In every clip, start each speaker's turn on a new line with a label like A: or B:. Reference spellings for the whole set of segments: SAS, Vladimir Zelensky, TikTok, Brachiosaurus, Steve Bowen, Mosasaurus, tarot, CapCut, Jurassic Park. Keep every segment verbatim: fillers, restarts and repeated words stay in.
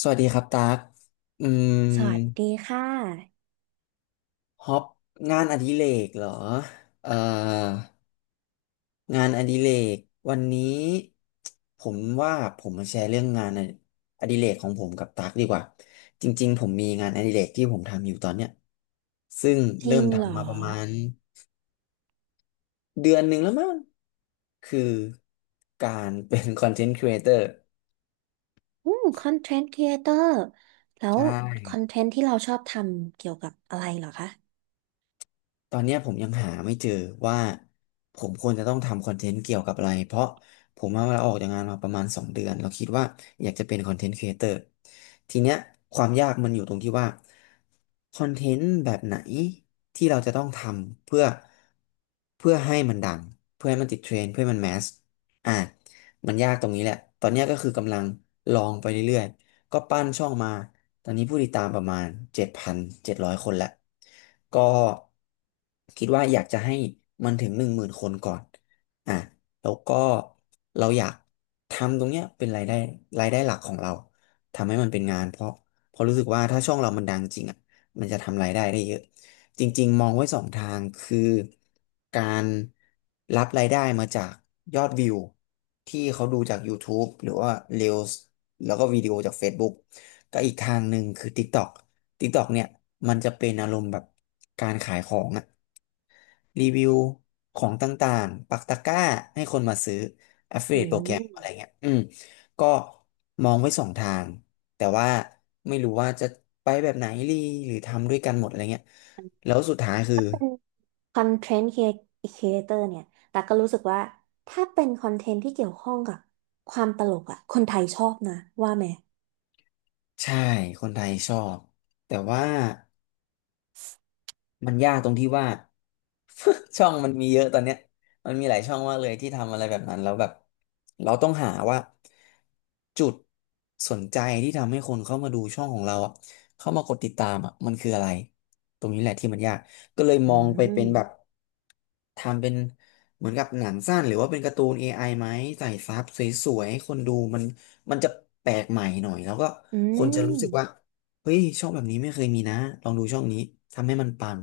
A: สวัสดีครับตั๊กอื
B: สวัส
A: ม
B: ดีค่ะ
A: ฮอปงานอดิเรกเหรอเอ่องานอดิเรกวันนี้ผมว่าผมมาแชร์เรื่องงานอดิเรกของผมกับตั๊กดีกว่าจริงๆผมมีงานอดิเรกที่ผมทำอยู่ตอนเนี้ยซึ่ง
B: จ
A: เริ่
B: ริ
A: ม
B: ง
A: ดั
B: เหร
A: ทำ
B: อ
A: มาประมมาณเดือนหนึ่งแล้วมั้งคือการเป็น คอนเทนต์ครีเอเตอร์
B: อืมคอนเทนต์ครีเอเตอร์แล้ว
A: ใช่
B: คอนเทนต์ที่เราชอบทำเกี่ยวกับอะไรเหรอคะ
A: ตอนเนี้ยผมยังหาไม่เจอว่าผมควรจะต้องทำคอนเทนต์เกี่ยวกับอะไรเพราะผมว่าเราออกจากงานมาประมาณสองเดือนเราคิดว่าอยากจะเป็นคอนเทนต์ครีเอเตอร์ทีเนี้ยความยากมันอยู่ตรงที่ว่าคอนเทนต์แบบไหนที่เราจะต้องทำเพื่อเพื่อให้มันดังเพื่อให้มันติดเทรนด์เพื่อให้มันแมสอ่ะมันยากตรงนี้แหละตอนเนี้ยก็คือกำลังลองไปเรื่อยๆ ก็ปั้นช่องมา ตอนนี้ผู้ติดตามประมาณเจ็ดพันเจ็ดร้อยคนแล้วก็คิดว่าอยากจะให้มันถึงหนึ่งหมื่นคนก่อนอ่ะแล้วก็เราอยากทำตรงเนี้ยเป็นรายได้รายได้หลักของเรา ทำให้มันเป็นงานเพราะเพราะรู้สึกว่าถ้าช่องเรามันดังจริงอ่ะมันจะทำรายได้ได้เยอะจริงๆมองไว้สองทางคือการรับรายได้มาจากยอดวิวที่เขาดูจาก YouTube หรือว่า Reels แล้วก็วิดีโอจาก Facebook ก็อีกทางหนึ่งคือ TikTok TikTok เนี่ยมันจะเป็นอารมณ์แบบการขายของอะรีวิวของต่างๆปักตะกร้าให้คนมาซื้อ
B: อื
A: Affiliate โปรแกรมอะไร
B: ม
A: เงี้ยอืมก็มองไว้สองทางแต่ว่าไม่รู้ว่าจะไปแบบไหนรีหรือทำด้วยกันหมดอะไรเงี้ยแล้วสุดท้ายคือ
B: เป็นคอนเทนต์ครีเอเตอร์เนี่ยแต่ก็รู้สึกว่าถ้าเป็นคอนเทนต์ที่เกี่ยวข้องกับความตลกอะคนไทยชอบนะว่าไหม
A: ใช่คนไทยชอบแต่ว่า มันยากตรงที่ว่า ช่องมันมีเยอะตอนเนี้ยมันมีหลายช่องมากเลยที่ทำอะไรแบบนั้นแล้วแบบเราต้องหาว่าจุดสนใจที่ทำให้คนเข้ามาดูช่องของเราอ่ะเข้ามากดติดตามอ่ะมันคืออะไรตรงนี้แหละที่มันยากก็เลย
B: อื
A: มองไปเป็นแบบ
B: ม
A: ทำเป็นเหมือนกับหนังสั้นหรือว่าเป็นการ์ตูน เอ ไอไหมใส่ซับสวยๆให้คนดูมันมันจะแปลกใหม่หน่อยแล้วก็
B: อื
A: คนจะรู้สึกว่า
B: ม
A: เฮ้ยช่องแบบนี้ไม่เคยมีนะลองดูช่องนี้ทำให้มันปัง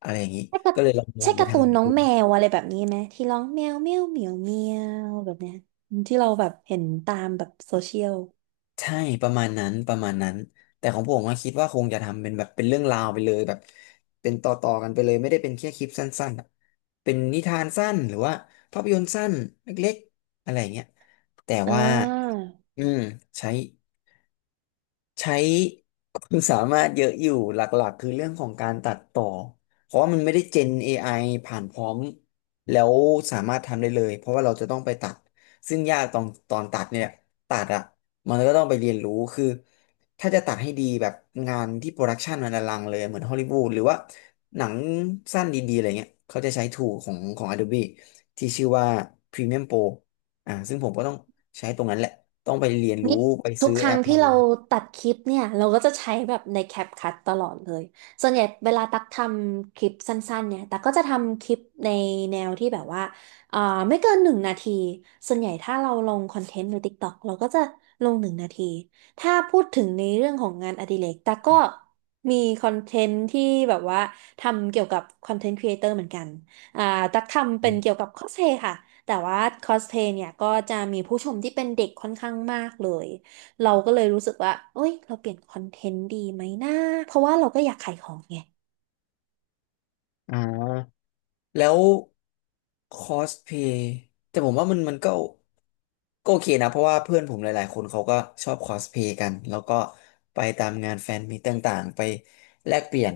A: อะไรอย่างนี้
B: ใช่การ
A: ก็เลยลองมอ
B: ใช่
A: งไป
B: การ์
A: ทา
B: ตู
A: ง
B: น
A: นั้น
B: น้อ
A: ดู
B: งแมวอะไรแบบนี้ไหมที่ร้องแมวแมวเหมียวเมียวแบบเนี้ยที่เราแบบเห็นตามแบบโซเชียล
A: ใช่ประมาณนั้นประมาณนั้นแต่ของผมก็คิดว่าคงจะทำเป็นแบบเป็นเรื่องราวไปเลยแบบเป็นต่อต่อกันไปเลยไม่ได้เป็นแค่คลิปสั้นๆอะเป็นนิทานสั้นหรือว่าภาพยนตร์สั้นเล็กๆอะไรอย่างเงี้ยแต่
B: อ่
A: ว่า
B: า
A: อืมใช้ ใช้ความสามารถเยอะอยู่หลักๆคือเรื่องของการตัดต่อเพราะว่ามันไม่ได้เจน เอ ผ่านพร้อมแล้วสามารถทำได้เลยเพราะว่าเราจะต้องไปตัดซึ่งยากตอนตอนตัดเนี่ยตัดอ่ะมันก็ต้องไปเรียนรู้คือถ้าจะตัดให้ดีแบบงานที่โปรดักชันมันอลังเลยเหมือนฮอลลีวูดหรือว่าหนังสั้นดีๆอะไรเงี้ยเขาจะใช้ t ู o ของของ Adobe ที่ชื่อว่า Premiere Pro อ่าซึ่งผมก็ต้องใช้ตรงนั้นแหละต้องไปเรียนรู้
B: นี่
A: ไป
B: ทุ
A: ซื้
B: ก
A: อ
B: ค
A: แอ
B: รั้ง
A: ป
B: ที่
A: มา
B: เราตัดคลิปเนี่ยเราก็จะใช้แบบใน CapCut ตลอดเลยส่วนใหญ่เวลาตักทำคลิปสั้นๆเนี่ยตักก็จะทำคลิปในแนวที่แบบว่าเอ่อไม่เกินหนึ่งนาทีส่วนใหญ่ถ้าเราลงคอนเทนต์ใน TikTok เราก็จะลงหนึ่งนาทีถ้าพูดถึงในเรื่องของงานอดิเรกตักก็มีคอนเทนต์ที่แบบว่าทำเกี่ยวกับคอนเทนต์ครีเอเตอร์เหมือนกันอ่าตักทำเป็นเกี่ยวกับคอสเพลย์ค่ะ แต่ว่าคอสเพลย์เนี่ยก็จะมีผู้ชมที่เป็นเด็กค่อนข้างมากเลย เราก็เลยรู้สึกว่าเอ้ย เราเปลี่ยนคอนเทนต์ดีไหมนะเพราะว่าเราก็อยากขายของไง
A: อ่าแล้วคอสเพย์แต่ผมว่ามันมันก็ก็โอเคนะเพราะว่าเพื่อนผมหลายๆคนเขาก็ชอบคอสเพย์กันแล้วก็ไปตามงานแฟนมีตต่างๆไปแลกเปลี่ยน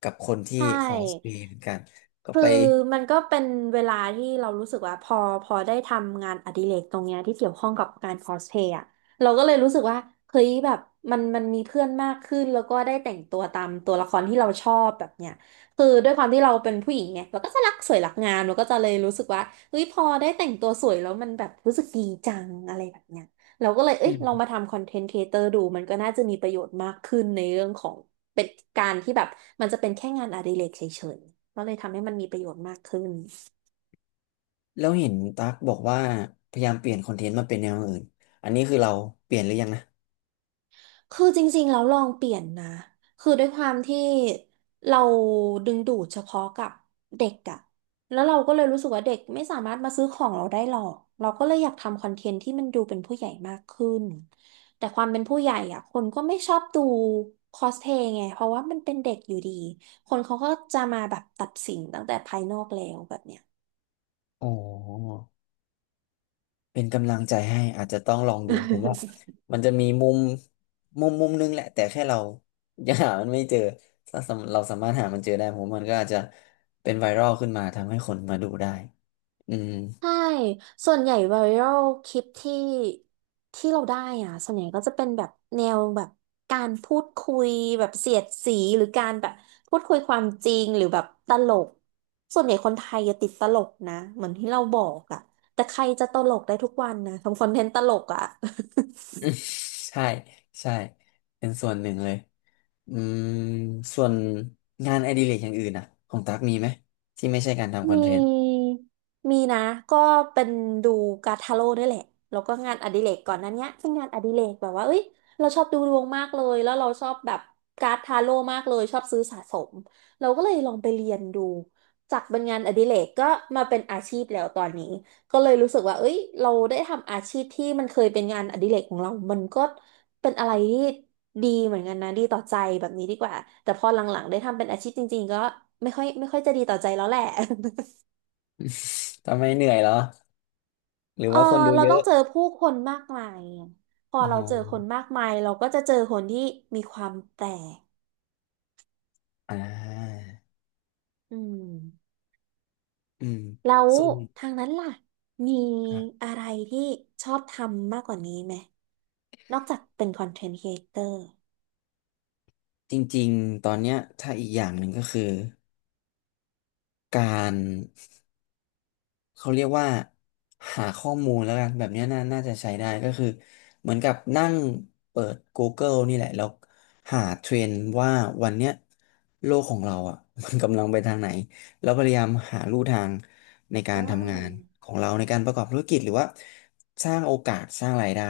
A: กับคนที่
B: ใช่
A: คอสเพย์เหมือนกันก็
B: คือ
A: ไป
B: มันก็เป็นเวลาที่เรารู้สึกว่าพอพอได้ทำงานอดิเรกตรงเนี้ยที่เกี่ยวข้องกับการคอสเพลย์อะเราก็เลยรู้สึกว่าเฮ้ยแบบมันมันมีเพื่อนมากขึ้นแล้วก็ได้แต่งตัวตามตัวละครที่เราชอบแบบเนี้ยคือด้วยความที่เราเป็นผู้หญิงไงเราก็จะรักสวยรักงามเราก็จะเลยรู้สึกว่าเฮ้ยพอได้แต่งตัวสวยแล้วมันแบบรู้สึกดีจังอะไรแบบเนี้ย เราก็เลย เอ้ย
A: อื
B: ลองมา
A: ม
B: ทำคอนเทนต์ครีเอเตอร์ดู มันก็น่าจะมีประโยชน์มากขึ้นในเรื่องของเป็นการที่แบบ มันจะเป็นแค่งานอดิเรกเฉยๆก็เลยทำให้มันมีประโยชน์มากขึ้น
A: แล้วเห็นตั๊กบอกว่าพยายามเปลี่ยนคอนเทนต์มาเป็นแนวอื่นอันนี้คือเราเปลี่ยนหรือยังนะ
B: คือจริงๆแล้วลองเปลี่ยนนะคือด้วยความที่เราดึงดูดเฉพาะกับเด็กอะแล้วเราก็เลยรู้สึกว่าเด็กไม่สามารถมาซื้อของเราได้หรอกเราก็เลยอยากทำคอนเทนต์ที่มันดูเป็นผู้ใหญ่มากขึ้นแต่ความเป็นผู้ใหญ่อะคนก็ไม่ชอบดูคอสเพย์ไงเพราะว่ามันเป็นเด็กอยู่ดีคนเขาก็จะมาแบบตัดสินตั้งแต่ภายนอกแล้วแบบเนี้ย
A: อ๋อ เป็นกำลังใจให้อาจจะต้องลองดูผมว่า มันจะมีมุมมุมมุมนึงแหละแต่แค่เรายังหามันไม่เจอถ้าสำเราสามารถหามันเจอได้ผมว่ามันก็อาจจะเป็นไวรัลขึ้นมาทำให้คนมาดูได้อืม
B: ใช่ส่วนใหญ่ไวรัลคลิปที่ที่เราได้อ่ะส่วนใหญ่ก็จะเป็นแบบแนวแบบการพูดคุยแบบเสียดสีหรือการแบบพูดคุยความจริงหรือแบบตลก ส่วนใหญ่คนไทยจะติดตลกนะเหมือนที่เราบอกอ่ะแต่ใครจะตลกได้ทุกวันนะทำคอนเทนต์ตลกอ่ะ
A: ใช่ใช่เป็นส่วนหนึ่งเลยอืมส่วนงานอดิเรกอย่างอื่นอ่ะของตั๊กมีไหมที่ไม่ใช่การทำคอน
B: มี
A: เทนต์
B: มีนะก็เป็นดูการ์ดทาโร่นี่แหละแล้วก็งานอดิเรกก่อนหนั้นเนี้ยเป็นงานอดิเรกแบบว่าเอ้ยเราชอบดูดวงมากเลยแล้วเราชอบแบบการ์ดทาโร่มากเลยชอบซื้อสะสมเราก็เลยลองไปเรียนดูจากเป็นงานอดิเรกก็มาเป็นอาชีพแล้วตอนนี้ก็เลยรู้สึกว่าเอ้ยเราได้ทำอาชีพที่มันเคยเป็นงานอดิเรกของเรามันก็เป็นอะไรที่ดีเหมือนกันนะดีต่อใจแบบนี้ดีกว่าแต่พอหลังๆได้ทำเป็นอาชีพจริงๆก็ไม่ค่อยไม่ค่อยจะดีต่อใจแล้วแหละ
A: ทำไมเหนื่อยเหรอหรือ
B: เออ
A: ว่าคนดู
B: เรา
A: เย
B: ต้อ
A: อะ
B: งเจอผู้คนมากมายอะพอ
A: อ๋
B: เราเจอค
A: อ
B: นมากมายเราก็จะเจอคนที่มีความแปลก
A: อ่า
B: อืม
A: อืม
B: แล้ว
A: ส่วน
B: ทางนั้นล่ะมีอะไรที่ชอบทำมากกว่านี้ไหมนอกจากเป็นคอนเทนต์ครีเอเตอร์
A: จริงๆ ตอนเนี้ยถ้าอีกอย่างหนึ่งก็คือการเขาเรียกว่าหาข้อมูลแล้วกันแบบเนี้ยน่าน่าจะใช้ได้ก็คือเหมือนกับนั่งเปิด Google นี่แหละแล้วหาเทรนด์ว่าวันเนี้ยโลกของเราอ่ะ มันกำลังไปทางไหนแล้วพยายามหาลู่ทางในกา
B: อ่
A: รทำงาน
B: า
A: ของเราในการประกอบธุรกิจหรือว่าสร้างโอกาสสร้างรายได้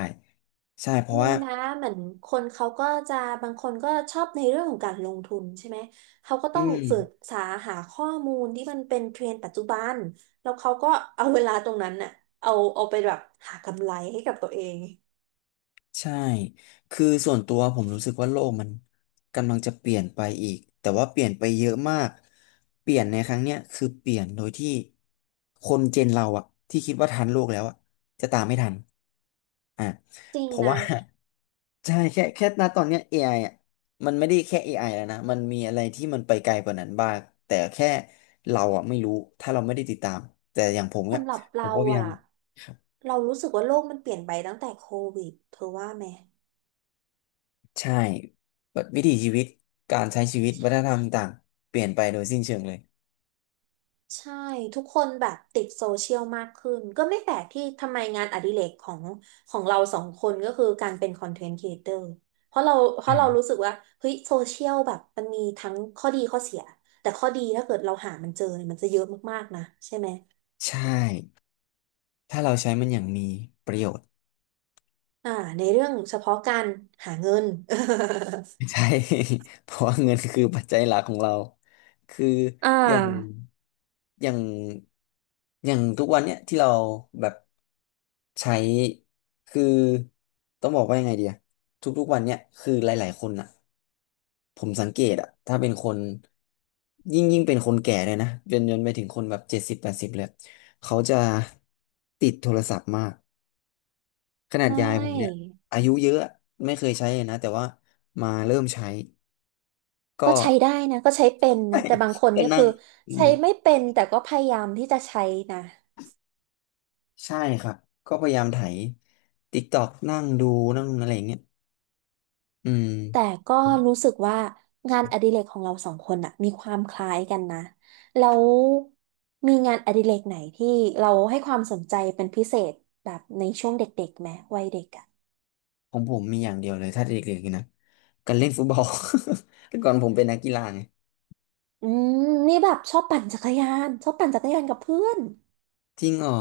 A: ใช่เพราะ
B: มี
A: ว่า
B: นะเหมือนคนเขาก็จะบางคนก็ชอบในเรื่องของการลงทุนใช่ไหมเขาก็
A: อื
B: ต้องศึก
A: ม
B: ษาหาข้อมูลที่มันเป็นเทรนด์ปัจจุบันแล้วเขาก็เอาเวลาตรงนั้นน่ะเอาเอาไปแบบหากำไรให้กับตัวเอง
A: ใช่ คือส่วนตัวผมรู้สึกว่าโลกมันกำลังจะเปลี่ยนไปอีก แต่ว่าเปลี่ยนไปเยอะมาก เปลี่ยนในครั้งเนี้ยคือเปลี่ยนโดยที่คนเจนเราอะที่คิดว่าทันโลกแล้วอะจะตามไม่ทันอ่ะ
B: จริง
A: เพราะ
B: นะ
A: ว่า ใช่แค่แค่ณตอนเนี้ย a ไออ่ะมันไม่ได้แค่ a อไอแล้วนะมันมีอะไรที่มันไปไกลกว่านั้นบ้างแต่แค่เราอ่ะไม่รู้ถ้าเราไม่ได้ติดตามแต่อย่างผมเนี่ย
B: สำหรับ
A: ผ
B: เรา
A: มก็พยายา
B: อ่ะ
A: ม
B: เรารู้สึกว่าโลกมันเปลี่ยนไปตั้งแต่โควิดเธอว่าไหม
A: ใช่แบบวิถีชีวิตการใช้ชีวิตวัฒนธรรมต่างเปลี่ยนไปโดยสิ้นเชิงเลย
B: ใช่ทุกคนแบบติดโซเชียลมากขึ้นก็ไม่แปลกที่ทำไมงานอดิเรกของของเราสองคนก็คือการเป็นคอนเทนต์ครีเอเตอร์เพราะเราเพ
A: อื
B: ราะ
A: ม
B: เรารู้สึกว่าเฮ้ยโซเชียลแบบมันมีทั้งข้อดีข้อเสียแต่ข้อดีถ้าเกิดเราหามันเจอเนี่ยมันจะเยอะมากๆนะใช่ไหม
A: ใช่ถ้าเราใช้มันอย่างมีประโยชน์
B: อ่าในเรื่องเฉพาะการหาเงิน
A: ใช่ เพราะว่าเงินคือปัจจัยหลักของเราคือ
B: อ่า
A: อย่างอย่างอย่างทุกวันเนี้ยที่เราแบบใช้คือต้องบอกว่ายังไงดีอะทุกๆวันเนี้ยคือหลายๆคนอะ ผมสังเกตอะถ้าเป็นคนยิ่งยิ่งเป็นคนแก่เลยนะจนจนไปถึงคนแบบเจ็ดสิบแปดสิบเลยเขาจะติดโทรศัพท์มากขนา
B: ใช
A: ดยายผมเนี่ย
B: ่
A: อายุเยอะไม่เคยใช้เลยนะแต่ว่ามาเริ่มใช้
B: ก็
A: ก็
B: ใช้ได้นะก็ใช้เป็นนะแต่บางคน
A: ก็
B: นี่
A: นั่
B: คื
A: ง
B: อ
A: อื
B: ใช้
A: ม
B: ไม่เป็นแต่ก็พยายามที่จะใช้นะ
A: ใช่ครับก็พยายามไถ ติ๊กต๊อก นั่งดูนั่งอะไรอย่างเงี้ยอืม
B: แต่ก็รู้สึกว่างานอดิเรกของเราสองคนอะมีความคล้ายกันนะแล้วมีงานอดิเรกไหนที่เราให้ความสนใจเป็นพิเศษแบบในช่วงเด็กๆไหมวัยเด็กอะ
A: ของผมมีอย่างเดียวเลยถ้าเด็กๆนะการเล่นฟุตบอล แต่ก่อนผมเป็นนักกีฬาไง
B: อืมนี่แบบชอบปั่นจักรยานชอบปั่นจักรยานกับเพื่อน
A: จริงเหรอ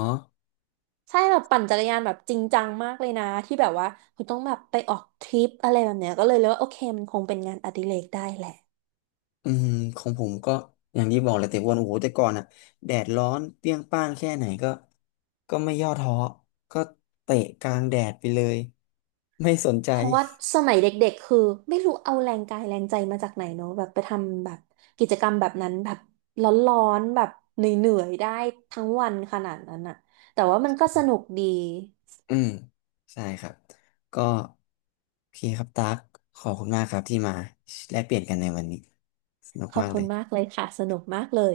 B: ใช่แบบปั่นจักรยานแบบจริงจังมากเลยนะที่แบบว่าคุณต้องแบบไปออกทริปอะไรแบบเนี้ยก็เลยเลยว่าโอเคมันคงเป็นงานอดิเรกได้แหละ
A: อืมของผมก็อย่างที่บอกเลยแต่วันโอ้โหแต่ก่อนอ่ะแดดร้อนเปรี้ยงป้างแค่ไหนก็ก็ไม่ย่อท้อก็เตะกลางแดดไปเลยไม่สนใจ
B: เพราะว่าสมัยเด็กๆคือไม่รู้เอาแรงกายแรงใจมาจากไหนเนาะแบบไปทำแบบกิจกรรมแบบนั้นแบบร้อนๆแบบเหนื่อยๆได้ทั้งวันขนาดนั้นอะแต่ว่ามันก็สนุกดี
A: อืมใช่ครับก็โอเคครับตั๊กขอบคุณมากครับที่มาแลกเปลี่ยนกันในวันนี้สนุก
B: ขอ
A: มา
B: บ
A: กเล
B: คุณ
A: ย
B: มากเลยค่ะสนุกมากเลย